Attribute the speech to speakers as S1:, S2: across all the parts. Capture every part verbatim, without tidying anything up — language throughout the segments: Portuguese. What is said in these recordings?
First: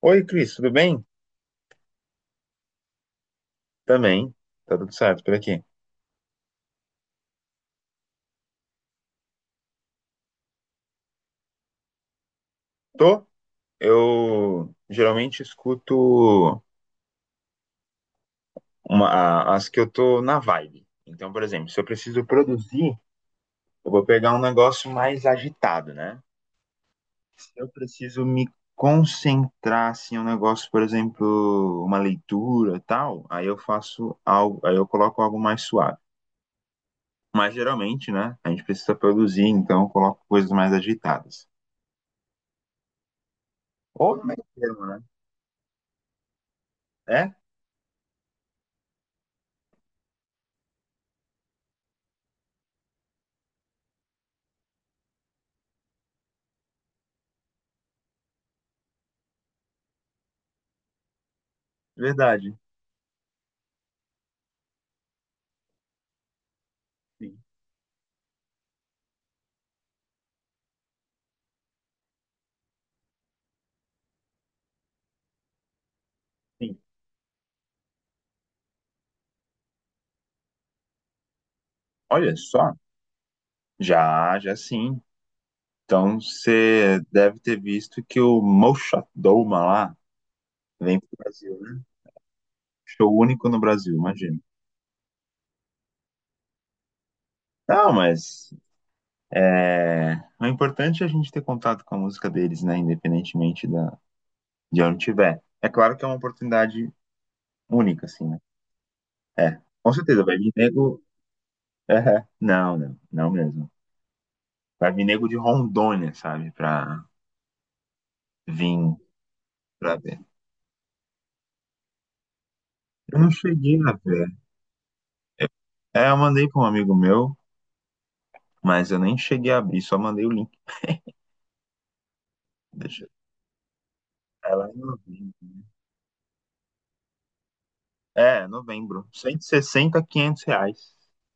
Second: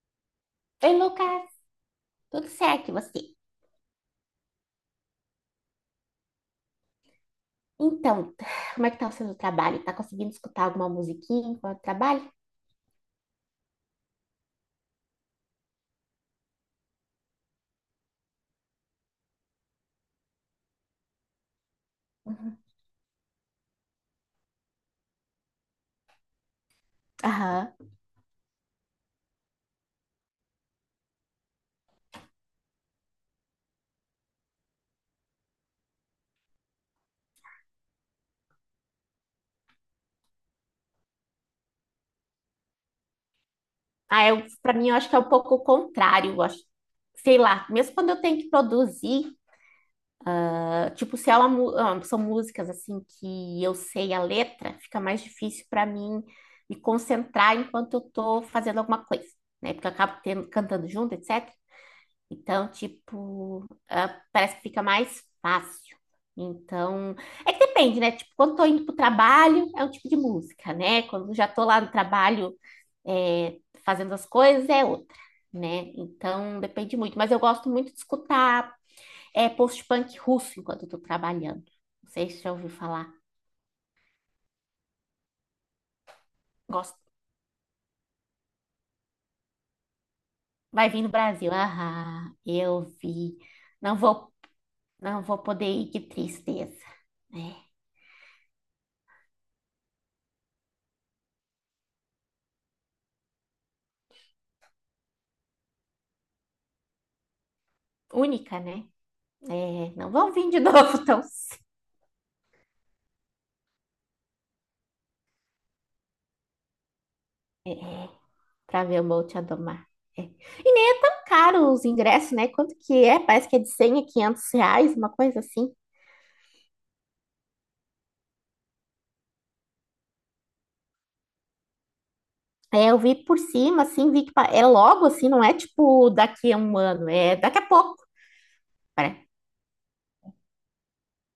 S1: Oi, Cris, tudo
S2: Oi,
S1: bem?
S2: Lucas, tudo certo e você?
S1: Também, tá tudo certo por aqui.
S2: Então, como é que tá sendo o seu trabalho? Tá conseguindo escutar alguma musiquinha enquanto trabalha?
S1: Tô, eu geralmente escuto uma- a- as que eu tô na vibe. Então, por exemplo, se eu preciso
S2: Uhum.
S1: produzir, eu vou pegar um negócio mais agitado, né? Se eu
S2: Aham.
S1: preciso me concentrar, assim, um negócio, por exemplo, uma leitura, tal, aí eu faço algo, aí eu coloco algo mais suave. Mas geralmente, né, a gente precisa produzir, então eu coloco coisas mais agitadas. Ou no
S2: Ah,
S1: meio
S2: eu, pra
S1: termo,
S2: mim, eu
S1: né?
S2: acho que é um pouco o contrário, eu acho.
S1: É,
S2: Sei lá, mesmo quando eu tenho que produzir, ah, tipo, se é uma mu- ah, são músicas assim que eu sei a letra, fica mais difícil para mim me concentrar enquanto eu tô fazendo alguma coisa, né? Porque eu acabo tendo- cantando junto, et cetera.
S1: verdade.
S2: Então, tipo, ah, parece que fica mais fácil. Então, é que depende, né? Tipo, quando tô indo pro trabalho, é um tipo de música, né? Quando já tô lá no trabalho, é, fazendo as coisas, é outra, né? Então,
S1: Sim.
S2: depende muito. Mas eu gosto muito de escutar, é, post-punk russo enquanto eu tô trabalhando. Não sei
S1: Olha
S2: se você já ouviu
S1: só,
S2: falar.
S1: já, já sim. Então você
S2: Gosto.
S1: deve ter visto que o Moshat Doma lá
S2: Vai
S1: vem
S2: vir
S1: pro
S2: no Brasil.
S1: Brasil, né?
S2: Ah, eu
S1: Show
S2: vi.
S1: único no Brasil,
S2: Não vou,
S1: imagina.
S2: não vou poder ir, que tristeza. É
S1: Não, mas é, o importante é a gente ter contato com a música deles, né? Independentemente da, de onde tiver. É claro que é uma oportunidade única, assim, né?
S2: única, né?
S1: É,
S2: É,
S1: com
S2: não
S1: certeza
S2: vão
S1: vai
S2: vir
S1: vir
S2: de
S1: nego.
S2: novo tão
S1: É, não, não, não mesmo. Vai vir nego de Rondônia, sabe? Pra vir
S2: para ver o Monte Adomar.
S1: pra ver.
S2: É. E nem é tão caro os ingressos, né? Quanto que é?
S1: Eu não
S2: Parece que é de
S1: cheguei a
S2: cem a
S1: ver.
S2: quinhentos reais, uma coisa assim.
S1: É, eu mandei para um amigo meu, mas eu nem cheguei a abrir, só mandei o link.
S2: É, eu
S1: Deixa eu...
S2: vi por cima, assim, vi que pa-
S1: É
S2: é
S1: lá em
S2: logo, assim,
S1: novembro.
S2: não é tipo daqui a um ano, é daqui a pouco.
S1: É, novembro.
S2: pare-
S1: Cento e sessenta a quinhentos reais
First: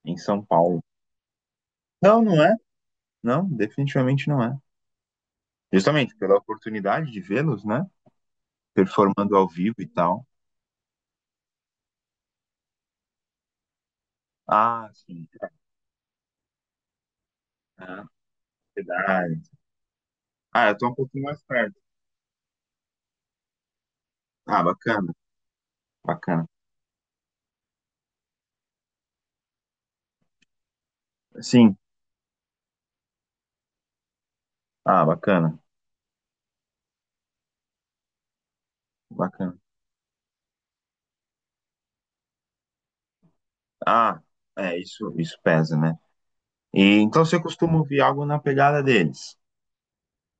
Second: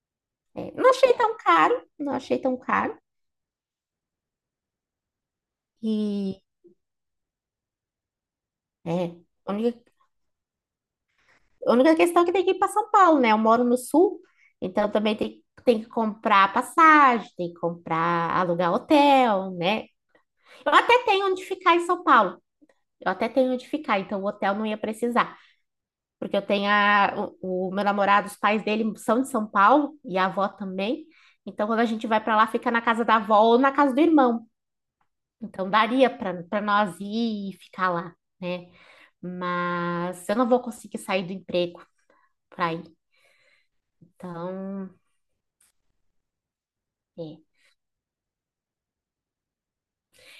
S1: em São
S2: é.
S1: Paulo.
S2: não achei tão caro, não
S1: Não,
S2: achei
S1: não é.
S2: tão caro.
S1: Não, definitivamente não é. Justamente pela
S2: E
S1: oportunidade de vê-los, né?
S2: é,
S1: Performando ao
S2: a
S1: vivo
S2: única,
S1: e tal.
S2: a única questão é que tem que ir para São Paulo, né? Eu moro no sul,
S1: Ah,
S2: então também
S1: sim.
S2: tem, tem que comprar passagem, tem que
S1: Ah,
S2: comprar, alugar
S1: verdade.
S2: hotel, né?
S1: Ah,
S2: Eu
S1: eu tô um
S2: até
S1: pouquinho
S2: tenho
S1: mais
S2: onde ficar
S1: perto.
S2: em São Paulo. Eu até tenho onde ficar, então o hotel
S1: Ah,
S2: não ia
S1: bacana,
S2: precisar. Porque eu
S1: bacana.
S2: tenho a, o, o meu namorado, os pais dele são de São Paulo e a avó também. Então,
S1: Sim.
S2: quando a gente vai para lá, fica na casa da avó ou na casa do irmão.
S1: Ah, bacana,
S2: Então, daria para para nós ir e ficar lá, né?
S1: bacana.
S2: Mas eu não vou conseguir sair do emprego para ir.
S1: Ah, é,
S2: Então,
S1: isso, isso pesa, né? E então
S2: é.
S1: você costuma ouvir algo na pegada deles.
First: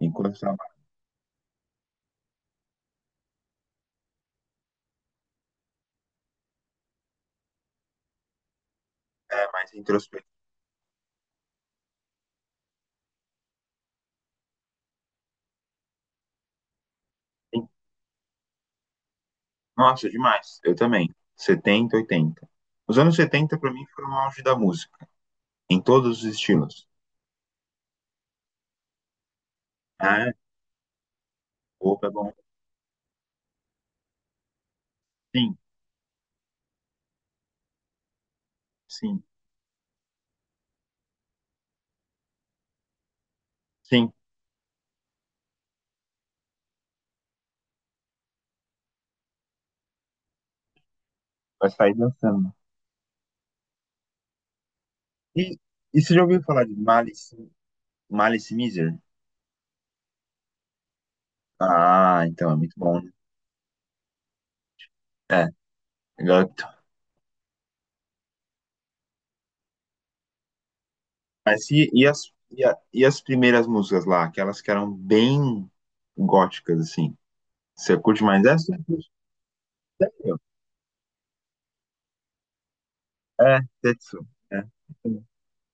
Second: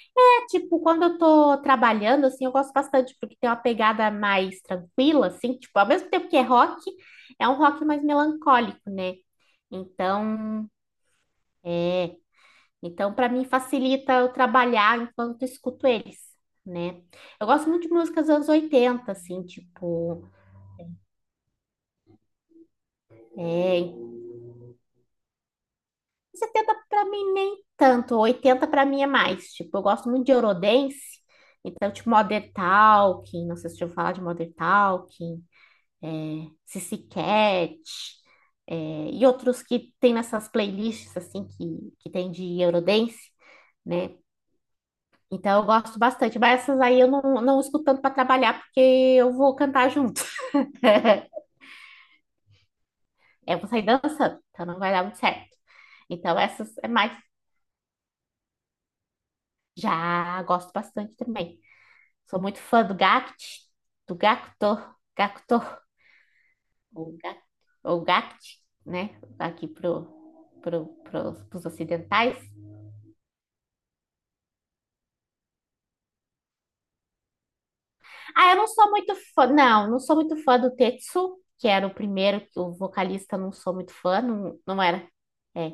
S1: Enquanto trabalha,
S2: Tipo, quando eu tô trabalhando, assim, eu gosto bastante, porque tem uma pegada mais tranquila, assim, tipo, ao mesmo tempo que é rock, é um rock mais melancólico, né?
S1: é mais introspectivo.
S2: Então, é, então para mim facilita eu trabalhar enquanto escuto eles, né? Eu gosto muito de músicas dos anos oitenta, assim,
S1: Nossa,
S2: tipo,
S1: demais. Eu também. Setenta, oitenta. Os anos setenta para mim
S2: é,
S1: foram o auge da música, em todos os
S2: setenta
S1: estilos.
S2: para mim nem tanto, oitenta para mim é mais, tipo, eu gosto muito
S1: Ah,
S2: de Eurodance, então,
S1: opa,
S2: tipo,
S1: é bom.
S2: Modern Talking, não sei se eu vou falar de Modern Talking,
S1: Sim,
S2: é, Cici Cat, é,
S1: sim,
S2: e outros que, tem nessas playlists, assim, que, que tem de Eurodance,
S1: sim.
S2: né? Então eu gosto bastante, mas essas aí eu não, não escuto tanto para trabalhar, porque eu vou cantar junto.
S1: Vai sair dançando.
S2: Eu vou sair dançando, então não vai dar muito certo.
S1: E, e você já
S2: Então
S1: ouviu falar
S2: essas
S1: de
S2: é mais.
S1: Malice, Malice Miser?
S2: Já gosto bastante também.
S1: Ah,
S2: Sou
S1: então é
S2: muito
S1: muito
S2: fã do
S1: bom, né?
S2: Gact, do Gacto,
S1: É,
S2: Gacto,
S1: agora eu tô-
S2: ou Gact, ou Gact, né? Aqui pro, pro, pros, pros
S1: Mas e, e as,
S2: ocidentais.
S1: e, a- e as primeiras músicas lá, aquelas que eram bem góticas, assim? Você curte mais
S2: Ah, eu não
S1: essa?
S2: sou muito fã, não, não sou
S1: Sério?
S2: muito fã do Tetsu, que era o primeiro, que o vocalista não
S1: É,
S2: sou muito fã,
S1: Tetsu.
S2: não,
S1: É.
S2: não era, é,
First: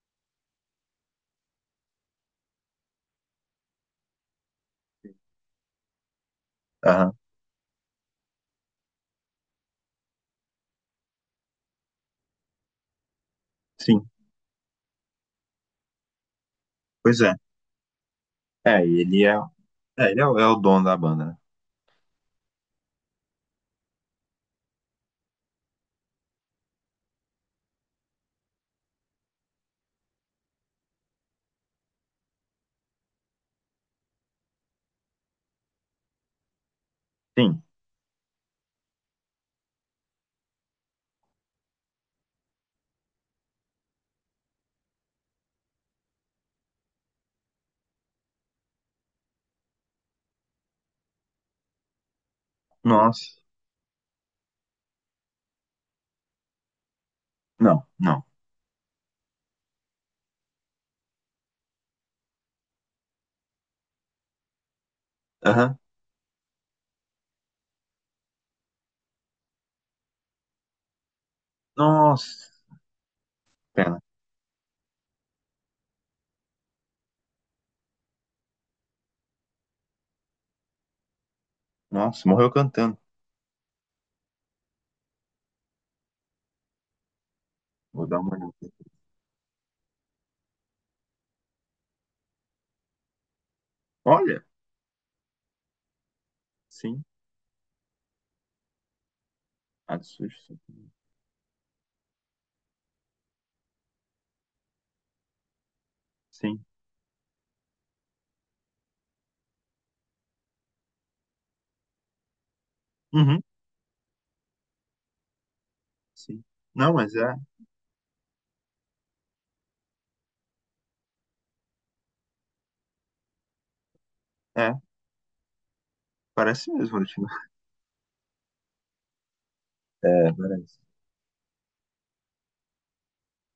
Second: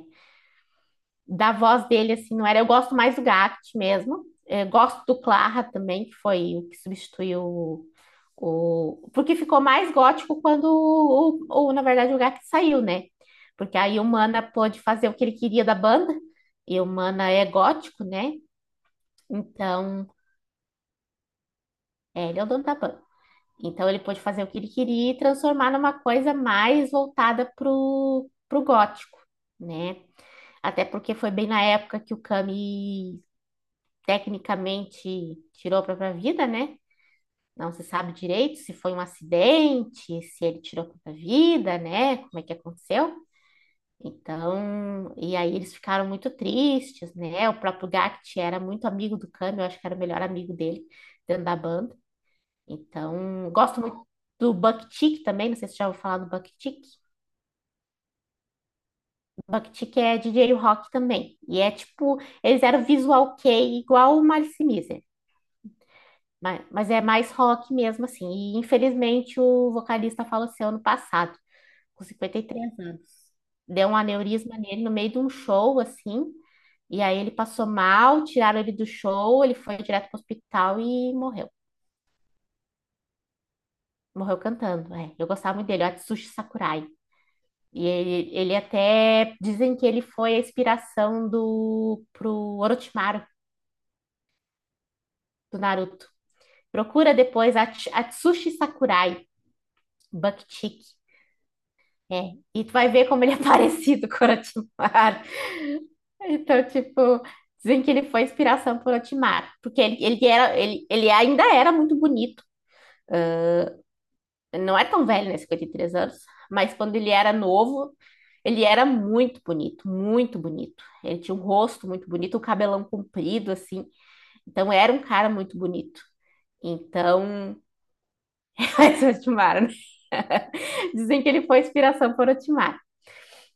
S2: da voz dele, assim, não era, eu gosto mais do Gact mesmo. É, gosto do Clara também, que foi o que
S1: Aham.
S2: substituiu o, o- porque ficou mais gótico quando, o, o- o, na verdade, o Gact saiu, né, porque aí
S1: Sim,
S2: o Mana pôde fazer o que ele queria da banda, e o
S1: pois
S2: Mana
S1: é.
S2: é gótico, né,
S1: É, e ele é,
S2: então,
S1: é, ele é, o é o dono da banda, né?
S2: é, ele é o dono da banda. Então ele pôde fazer o que ele queria e transformar numa coisa mais voltada pro, pro gótico, né? Até porque foi bem na época que o Camus tecnicamente tirou a própria vida, né?
S1: Sim.
S2: Não se sabe direito se foi um acidente, se ele tirou a própria vida, né? Como é que aconteceu? Então, e aí eles ficaram muito tristes, né? O próprio Gact era muito amigo do Camus, eu acho que era o melhor amigo dele dentro da banda.
S1: Nossa.
S2: Então, gosto muito do buck também, não sei se você já ouviu falar do Buck-Chick.
S1: Não, não.
S2: É chick é rock também. E é tipo, eles eram visual kei igual o Malice Mizer,
S1: Aham.
S2: mas, mas é mais rock mesmo assim. E infelizmente o vocalista faleceu ano passado, com cinquenta e
S1: Nossa.
S2: três anos. Deu um
S1: Pena.
S2: aneurisma nele no meio de um show assim, e aí ele passou mal, tiraram ele do show, ele foi direto para o hospital e morreu.
S1: Nossa, morreu cantando.
S2: Morreu cantando, é. Eu gostava muito dele, o Atsushi Sakurai. E
S1: Vou dar
S2: ele,
S1: uma olhada
S2: ele
S1: aqui.
S2: até dizem que ele foi a inspiração do pro Orochimaru
S1: Olha,
S2: do Naruto.
S1: sim.
S2: Procura depois Ats- Atsushi Sakurai,
S1: Atsushi.
S2: Buckchick. É, e tu vai ver como ele é parecido com o Orochimaru. Então,
S1: Sim.
S2: tipo, dizem que ele foi a inspiração pro Orochimaru, porque ele, ele era ele, ele ainda era muito bonito.
S1: Uhum,
S2: Ele não é tão velho, né? Cinquenta e três anos.
S1: sim.
S2: Mas
S1: Não,
S2: quando ele
S1: mas
S2: era
S1: é,
S2: novo, ele era muito bonito, muito bonito. Ele tinha um rosto muito bonito, um cabelão comprido, assim. Então,
S1: é.
S2: era um cara muito bonito.
S1: Parece mesmo, Orixima.
S2: Então, esse é o Otmar, né?
S1: É, parece.
S2: Dizem que ele foi inspiração por Otmar.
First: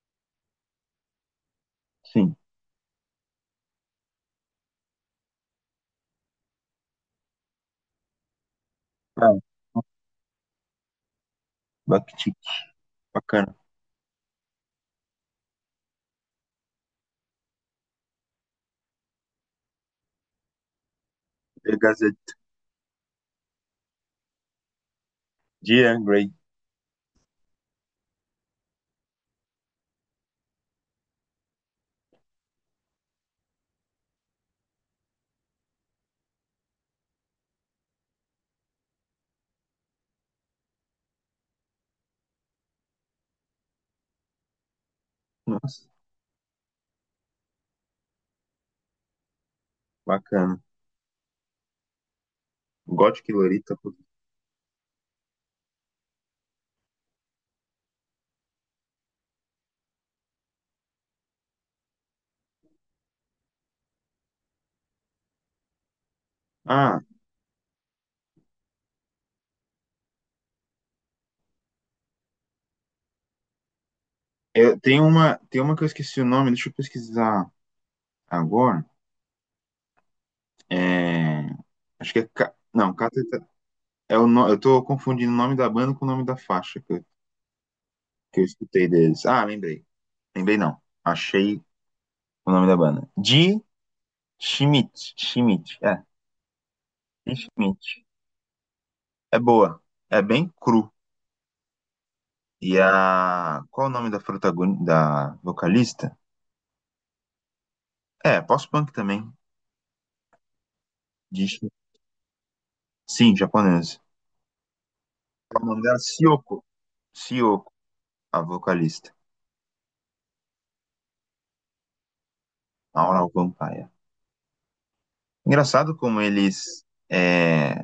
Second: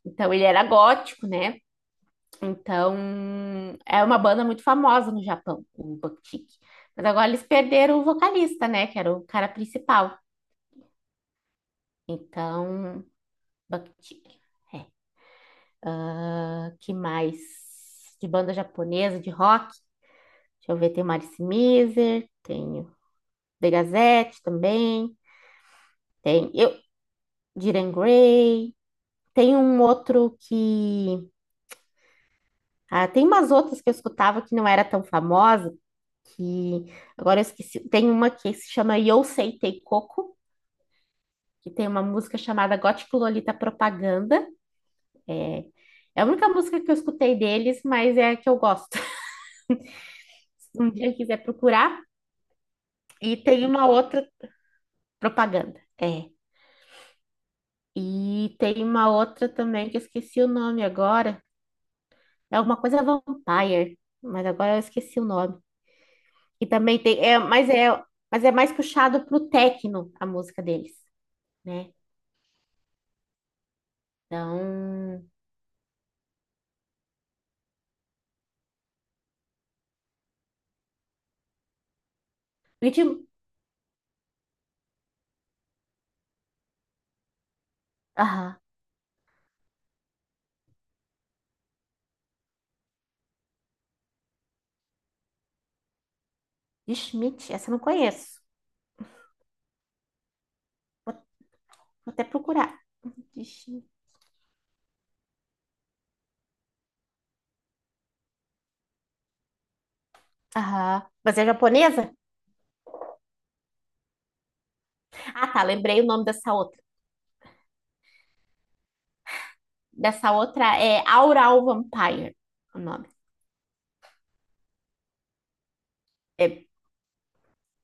S2: Então, ele era gótico, né?
S1: Sim.
S2: Então, é uma banda muito famosa no Japão, o Bucktick. Mas agora eles perderam o vocalista, né? Que era o cara
S1: É.
S2: principal.
S1: Bakhtik.
S2: Então,
S1: Bacana.
S2: Bucktick. É. Ah, que mais? De banda japonesa, de rock. Deixa eu ver, tem Marice
S1: Pegasia.
S2: Mizer, tenho The Gazette também,
S1: Dear Grey.
S2: tem eu, Diren Grey, tem um outro que... Ah, tem umas outras que eu escutava que não era tão famosa, que agora eu esqueci. Tem uma que se chama Yosei Teikoku, que tem uma música chamada Gótico Lolita Propaganda. É,
S1: Nossa,
S2: é a única música que eu escutei deles, mas é a que eu gosto.
S1: bacana.
S2: Um dia eu quiser procurar.
S1: Gothic
S2: E tem
S1: Lolita,
S2: uma
S1: pô.
S2: outra Propaganda, é. E tem uma outra também que eu esqueci o nome agora. É alguma coisa Vampire, mas agora eu esqueci o nome. E também
S1: Ah,
S2: tem, é, mas é, mas é mais puxado pro techno a música deles, né?
S1: eu, tem
S2: Então,
S1: uma, tem uma que eu esqueci o nome, deixa eu pesquisar agora. É, acho que é. Ca- Não,
S2: Ritmo,
S1: Cateta. É o no... Eu tô confundindo o nome da banda com o nome da faixa que eu, que eu
S2: aham,
S1: escutei deles. Ah, lembrei. Lembrei não. Achei o nome da banda. De Schmidt. Schmidt. É,
S2: de
S1: de
S2: Schmidt, essa eu não
S1: Schmidt.
S2: conheço.
S1: É boa. É bem cru.
S2: Vou até
S1: E
S2: procurar.
S1: a.
S2: De
S1: Qual
S2: Schmidt.
S1: é o nome da protagonista, da vocalista? É, pós-punk também.
S2: Aham. Mas é
S1: De... Schmidt.
S2: japonesa?
S1: Sim, japonesa.
S2: Ah, tá,
S1: O nome dela é
S2: lembrei o nome dessa
S1: Sioko.
S2: outra.
S1: Sioko, a vocalista.
S2: Dessa outra é Aural Vampire, o nome.
S1: Aural Vampire. Engraçado como
S2: É.
S1: eles. é,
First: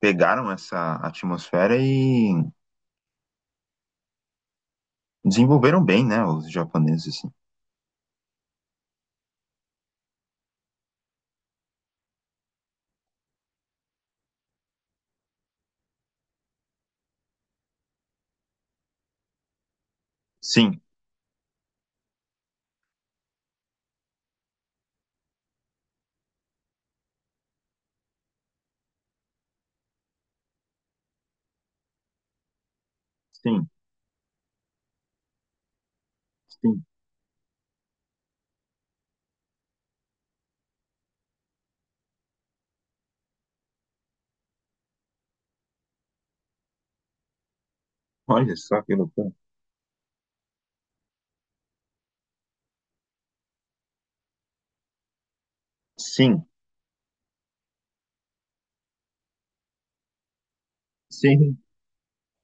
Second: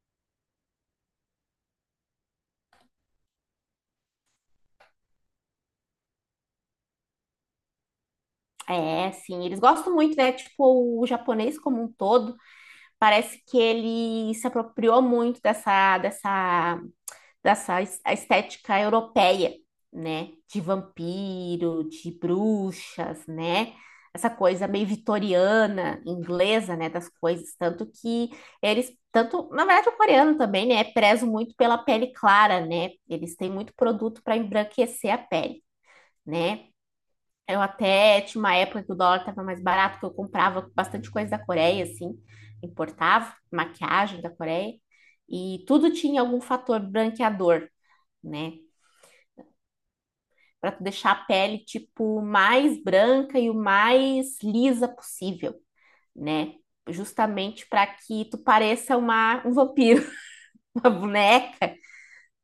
S1: pegaram essa atmosfera e desenvolveram bem, né, os japoneses, assim.
S2: É, sim, eles gostam muito, né? Tipo, o japonês como um todo, parece que ele se apropriou muito dessa, dessa, dessa es- a estética europeia, né? De
S1: Sim,
S2: vampiro, de bruxas, né? Essa coisa meio vitoriana, inglesa, né? Das coisas. Tanto que eles, tanto, na verdade, o coreano também, né? Prezo muito pela pele clara, né? Eles têm
S1: sim,
S2: muito produto para embranquecer a pele, né?
S1: sim.
S2: Eu até tinha uma época que o dólar estava mais barato, que eu comprava bastante coisa da Coreia, assim, importava maquiagem da Coreia, e tudo tinha algum fator branqueador, né?
S1: Olha só que loucura.
S2: Para tu deixar a pele, tipo, mais branca e o mais lisa possível,
S1: Sim,
S2: né? Justamente para que tu pareça uma, um vampiro, uma
S1: sim.
S2: boneca,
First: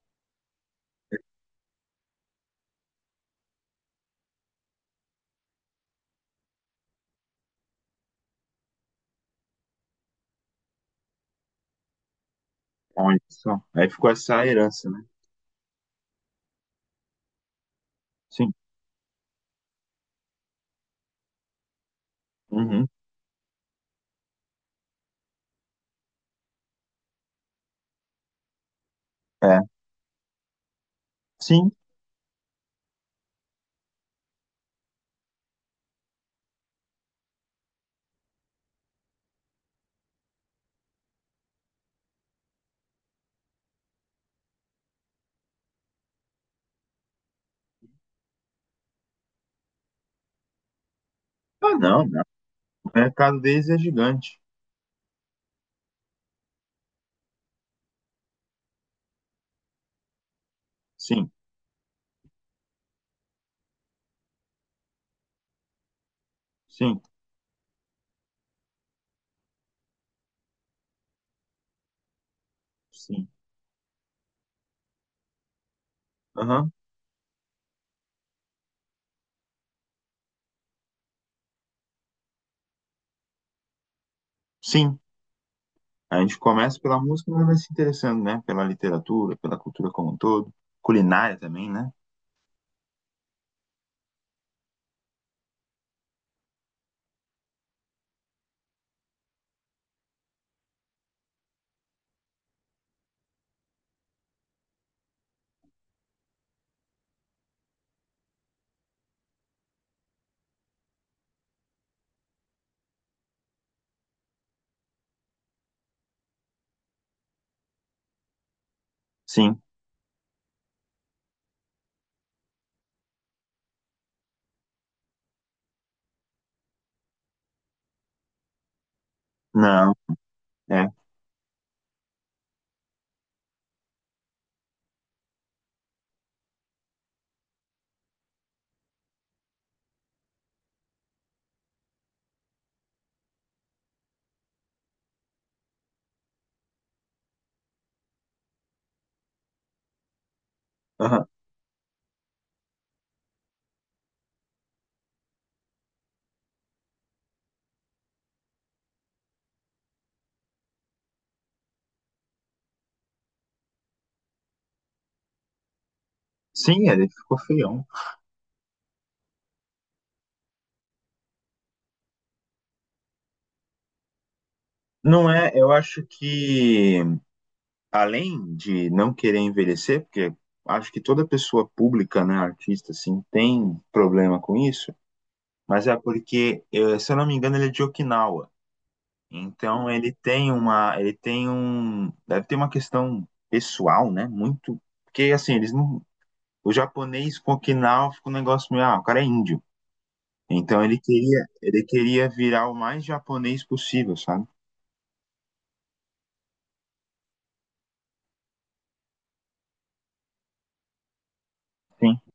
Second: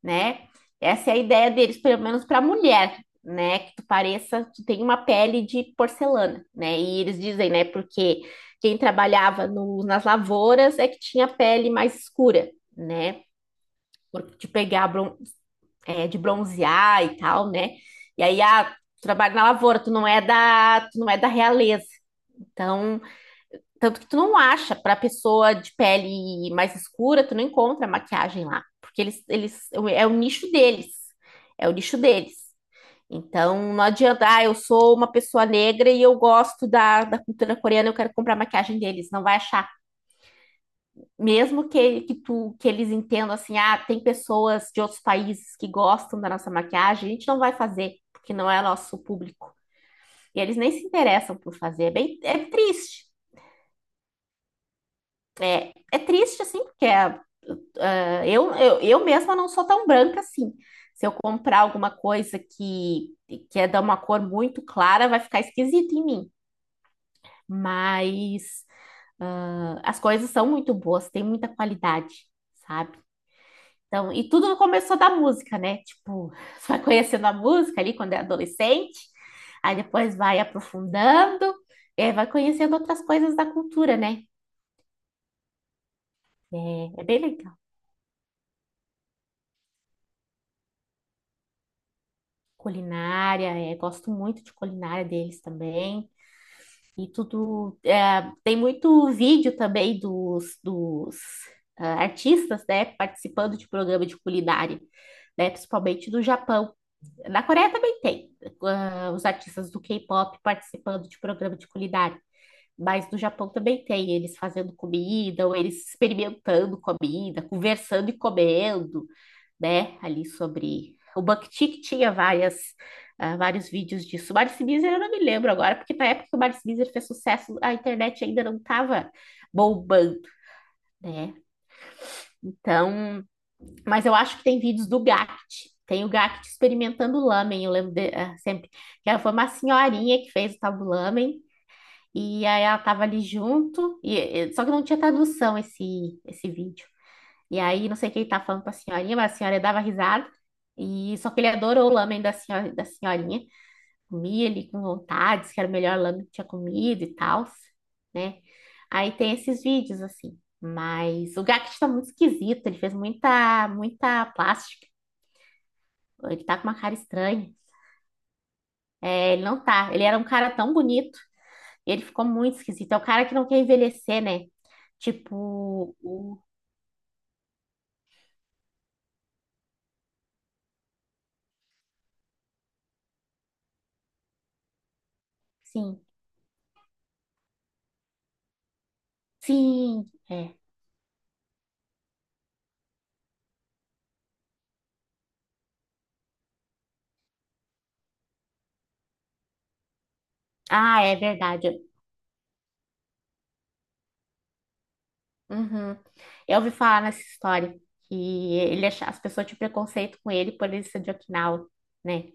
S2: né? Essa é a ideia deles, pelo menos para a mulher, né? Que tu pareça, tu tem uma pele de porcelana, né? E eles dizem, né? Porque quem trabalhava no- nas lavouras é que tinha pele mais escura,
S1: Olha
S2: né?
S1: só. Aí ficou
S2: Por-
S1: essa
S2: De pegar,
S1: herança, né?
S2: bron- é, de bronzear e tal, né? E aí,
S1: Sim.
S2: ah, tu trabalha na lavoura, tu não é da, tu não é da realeza.
S1: Uhum.
S2: Então, tanto que tu não acha, pra pessoa de pele mais escura, tu não encontra maquiagem lá. Porque eles,
S1: É.
S2: eles, é o nicho deles. É
S1: Sim.
S2: o nicho deles. Então, não adianta, ah, eu sou uma pessoa negra e eu gosto da, da cultura coreana, eu quero comprar maquiagem deles. Não vai achar. Mesmo que, que, tu, que eles entendam assim, ah, tem pessoas de outros países que gostam da nossa maquiagem, a gente não vai fazer, porque não é nosso público. E eles nem se interessam por
S1: Ah,
S2: fazer. É
S1: não,
S2: bem,
S1: não.
S2: é
S1: O
S2: triste.
S1: mercado deles é gigante.
S2: É, é triste, assim, porque é, Ah, eu, eu, eu mesma não sou tão branca assim. Se eu
S1: Sim,
S2: comprar alguma coisa que, que é de uma cor muito clara, vai ficar esquisito em mim.
S1: sim,
S2: Mas ah, as coisas são muito boas, tem muita qualidade, sabe?
S1: sim.
S2: Então, e tudo começou da música, né? Tipo, você
S1: Aham.
S2: vai conhecendo a música ali quando é adolescente, aí depois vai aprofundando, e aí vai conhecendo outras coisas da cultura, né?
S1: Sim. A gente começa pela
S2: É, é bem
S1: música, mas vai
S2: legal.
S1: se interessando, né? Pela literatura, pela cultura como um todo. Culinária também, né?
S2: Culinária, é, gosto muito de culinária deles também. E tudo. É, tem muito vídeo também dos, dos ah, artistas, né, participando de programa de culinária, né, principalmente do Japão. Na Coreia também tem, ah, os artistas do K-pop participando de programa de culinária. Mas no Japão também tem, eles fazendo comida, ou eles experimentando comida, conversando e comendo,
S1: Sim.
S2: né, ali sobre... O BuckTik tinha várias, ah, vários vídeos disso. O Marcio Bizer eu não me lembro agora, porque na época que o Marcio Bizer fez sucesso, a internet ainda não estava
S1: Não.
S2: bombando,
S1: É.
S2: né? Então, mas eu acho que tem vídeos do Gact. Tem o Gact experimentando lamen, eu lembro de- ah, sempre. Que ela foi uma senhorinha que fez o tal do lamen, e aí ela estava ali junto, e- só que não tinha tradução esse, esse vídeo. E aí, não sei quem tá falando pra senhorinha, mas a senhora dava risada. E
S1: Aham.
S2: só que ele adorou o lamen da senhora, da senhorinha. Comia ele com vontade, disse que era o melhor lamen que tinha comido e tal, né? Aí tem esses vídeos assim. Mas o Gackt tá muito esquisito, ele fez muita, muita plástica. Ele tá com uma
S1: Sim,
S2: cara
S1: ele ficou
S2: estranha.
S1: feião.
S2: É, ele não tá. Ele era um cara tão bonito, ele ficou muito esquisito. É o cara que não quer envelhecer, né?
S1: Não é, eu
S2: Tipo,
S1: acho
S2: o...
S1: que além de não querer envelhecer, porque acho que toda pessoa pública, né, artista assim, tem problema com isso, mas é
S2: sim.
S1: porque, eh, se eu não me engano, ele é de Okinawa. Então
S2: Sim,
S1: ele tem
S2: é.
S1: uma, ele tem um, deve ter uma questão pessoal, né, muito, porque assim, eles não, o japonês com Okinawa fica um negócio meio, ah, o cara é índio. Então ele
S2: Ah, é
S1: queria,
S2: verdade.
S1: ele queria virar o mais japonês possível, sabe?
S2: Uhum. Eu ouvi falar nessa história que ele acha- as pessoas tinham preconceito com ele por ele ser de Okinawa,
S1: Sim,
S2: né?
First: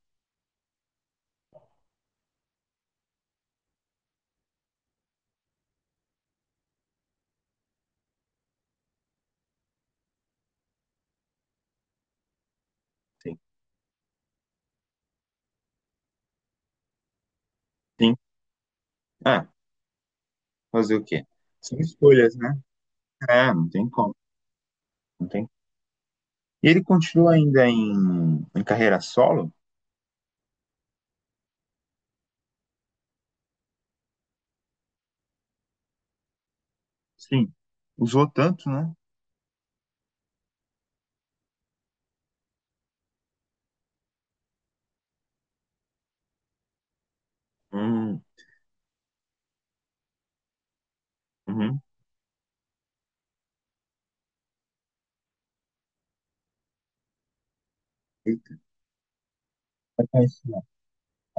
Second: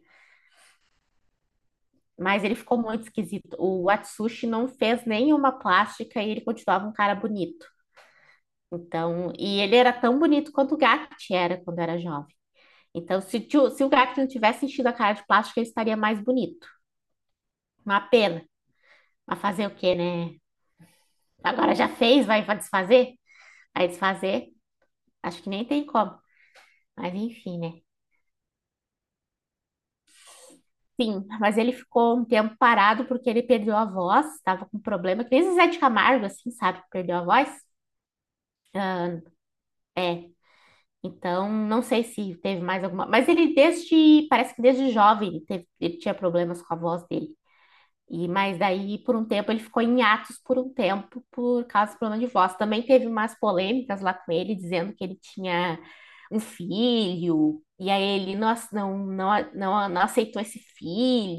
S2: Mas ele ficou muito esquisito. O Atsushi não fez nenhuma plástica e ele continuava um cara bonito. Então, e ele era tão bonito quanto o Gakt era quando era jovem. Então,
S1: sim,
S2: se, tio- se o Gakt não tivesse enchido a cara de plástica, ele estaria mais bonito. Uma
S1: sim.
S2: pena. Mas
S1: É,
S2: fazer o quê, né?
S1: Fazer o quê?
S2: Agora
S1: São
S2: já fez,
S1: escolhas,
S2: vai, vai
S1: né?
S2: desfazer?
S1: É, não
S2: Vai
S1: tem como,
S2: desfazer?
S1: não
S2: Acho
S1: tem.
S2: que nem tem como.
S1: E ele
S2: Mas
S1: continua
S2: enfim,
S1: ainda
S2: né?
S1: em, em carreira solo?
S2: Sim, mas ele ficou um tempo parado porque ele perdeu a voz, estava com problema, que nem Zezé de Camargo, assim, sabe, que perdeu a voz.
S1: Sim. Usou tanto, né?
S2: É, então não sei se teve mais alguma, mas ele desde, parece que desde jovem ele teve, ele tinha problemas com a voz dele.
S1: Hum,
S2: E mas daí por um tempo ele ficou em hiatus por um tempo por
S1: uhum.
S2: causa do problema de voz. Também teve umas polêmicas lá com ele dizendo que ele tinha um filho e aí ele não,
S1: Eita,
S2: ace- não, não, não, não
S1: vai
S2: aceitou
S1: conhecer,
S2: esse
S1: né?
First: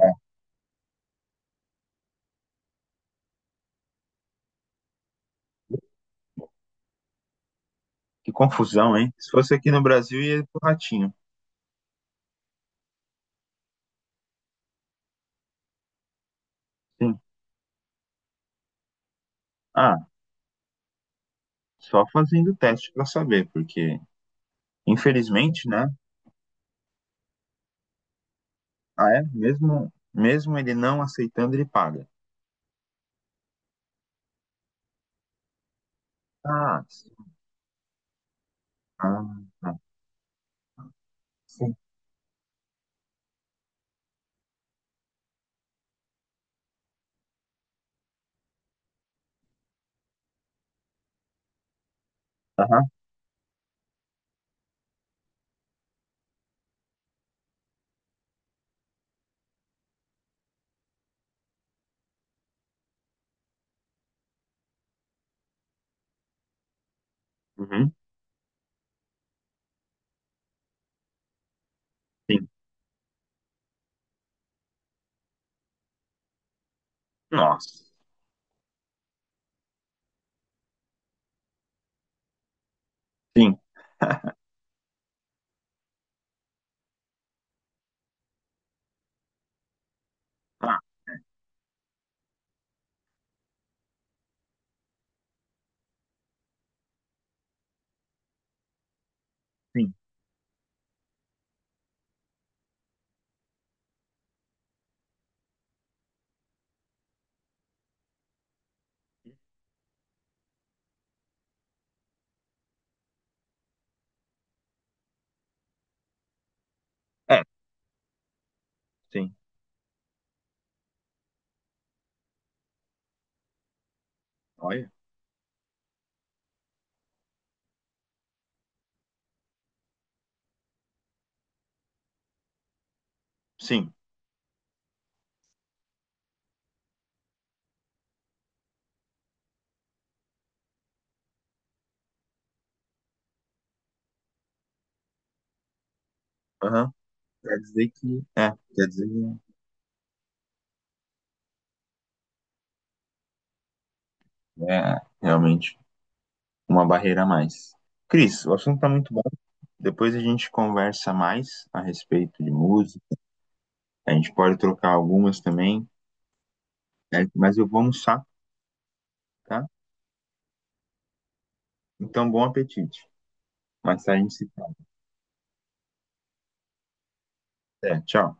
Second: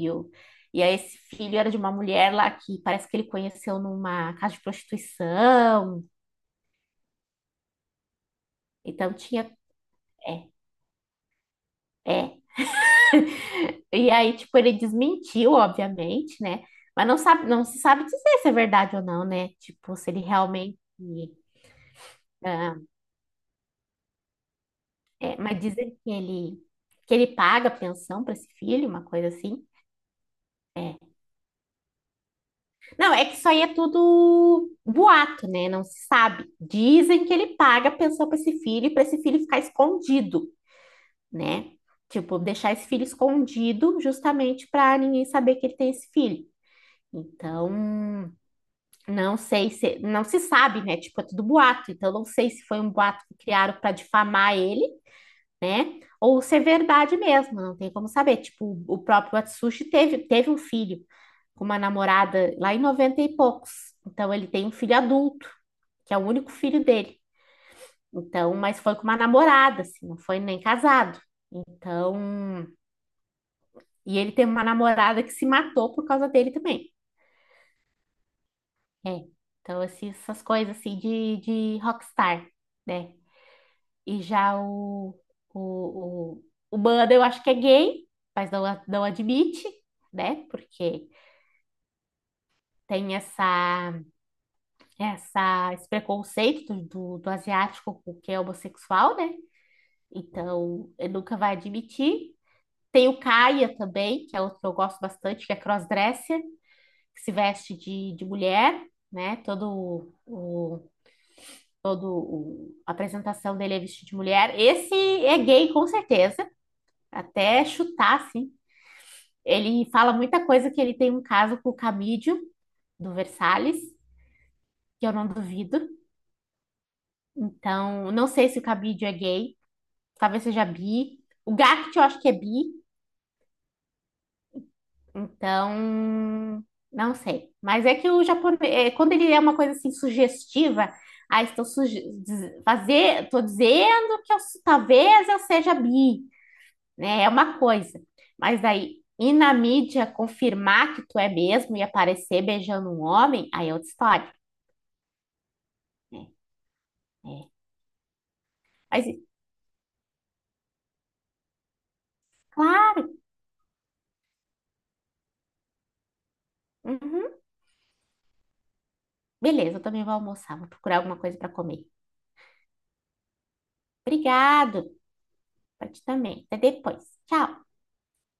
S1: É,
S2: E aí esse filho era de uma mulher lá que parece que ele conheceu numa casa de prostituição.
S1: que confusão,
S2: Então
S1: hein? Se
S2: tinha
S1: fosse aqui no Brasil, ia
S2: é,
S1: pro Ratinho.
S2: é. E aí tipo ele desmentiu, obviamente, né? Mas não
S1: Sim.
S2: sabe, não se sabe dizer se é verdade ou não, né? Tipo,
S1: Ah,
S2: se ele realmente
S1: só fazendo
S2: ah,
S1: teste para saber, porque
S2: mas
S1: infelizmente, né?
S2: dizem que ele, que ele paga pensão para esse filho, uma
S1: Ah, é?
S2: coisa assim.
S1: Mesmo, mesmo ele
S2: É.
S1: não aceitando, ele paga.
S2: Não, é que isso aí é tudo boato, né? Não se sabe.
S1: Ah, sim.
S2: Dizem que ele paga pensão para esse filho e para esse
S1: Ah,
S2: filho ficar
S1: ah,
S2: escondido, né?
S1: sim.
S2: Tipo, deixar esse filho escondido justamente para ninguém saber que ele tem esse filho. Então, não sei se, não se sabe, né? Tipo, é tudo boato. Então, não sei se foi
S1: Aham.
S2: um boato que criaram para difamar ele, né? Ou ser verdade mesmo, não tem como saber. Tipo, o próprio Atsushi teve, teve um filho com uma namorada lá em noventa e poucos. Então, ele tem um filho adulto, que é o único filho dele.
S1: Uhum.
S2: Então, mas foi com uma namorada, assim, não foi nem casado.
S1: Sim.
S2: Então, e ele teve uma namorada que se matou por causa dele também.
S1: Nossa.
S2: É. Então, assim, essas coisas assim de, de rockstar, né?
S1: Sim.
S2: E já o, o, o, o Banda, eu acho que é gay, mas não, a- não admite, né?
S1: Ah,
S2: Porque tem essa, essa, esse preconceito do, do, do asiático com o que é homossexual, né?
S1: sim.
S2: Então, ele nunca vai admitir. Tem o Kaia também, que é outro que eu gosto bastante, que é crossdresser, que se veste de, de mulher, né? Todo o, todo o- a apresentação dele é vestido de mulher. Esse é gay, com certeza.
S1: É,
S2: Até chutar, assim,
S1: sim.
S2: ele fala muita coisa que ele tem um caso com o Camídio, do Versalhes,
S1: Olha,
S2: que eu não duvido. Então, não sei se o Camídio é gay, talvez seja bi. O Gact eu acho que é bi,
S1: sim.
S2: então não sei. Mas é que o japonês, é, quando ele é uma coisa assim sugestiva, ah, estou suge diz- fazer, estou dizendo que eu su- talvez eu seja bi,
S1: Aham.
S2: né? É
S1: Quer
S2: uma
S1: dizer
S2: coisa.
S1: que. É,
S2: Mas
S1: quer
S2: daí
S1: dizer
S2: ir
S1: que
S2: na mídia confirmar que tu é mesmo e aparecer beijando um homem, aí é outra história.
S1: é realmente
S2: É,
S1: uma barreira a
S2: é.
S1: mais. Cris, o assunto tá
S2: Mas,
S1: muito bom. Depois a gente conversa mais a respeito de música.
S2: claro.
S1: A gente pode trocar algumas também, né?
S2: Uhum.
S1: Mas eu vou almoçar, tá?
S2: Beleza, eu também vou almoçar. Vou procurar alguma coisa para comer.
S1: Então, bom apetite. Mais tarde a gente se fala.
S2: Obrigado. Pra ti também. Até depois. Tchau.
S1: Até, tchau.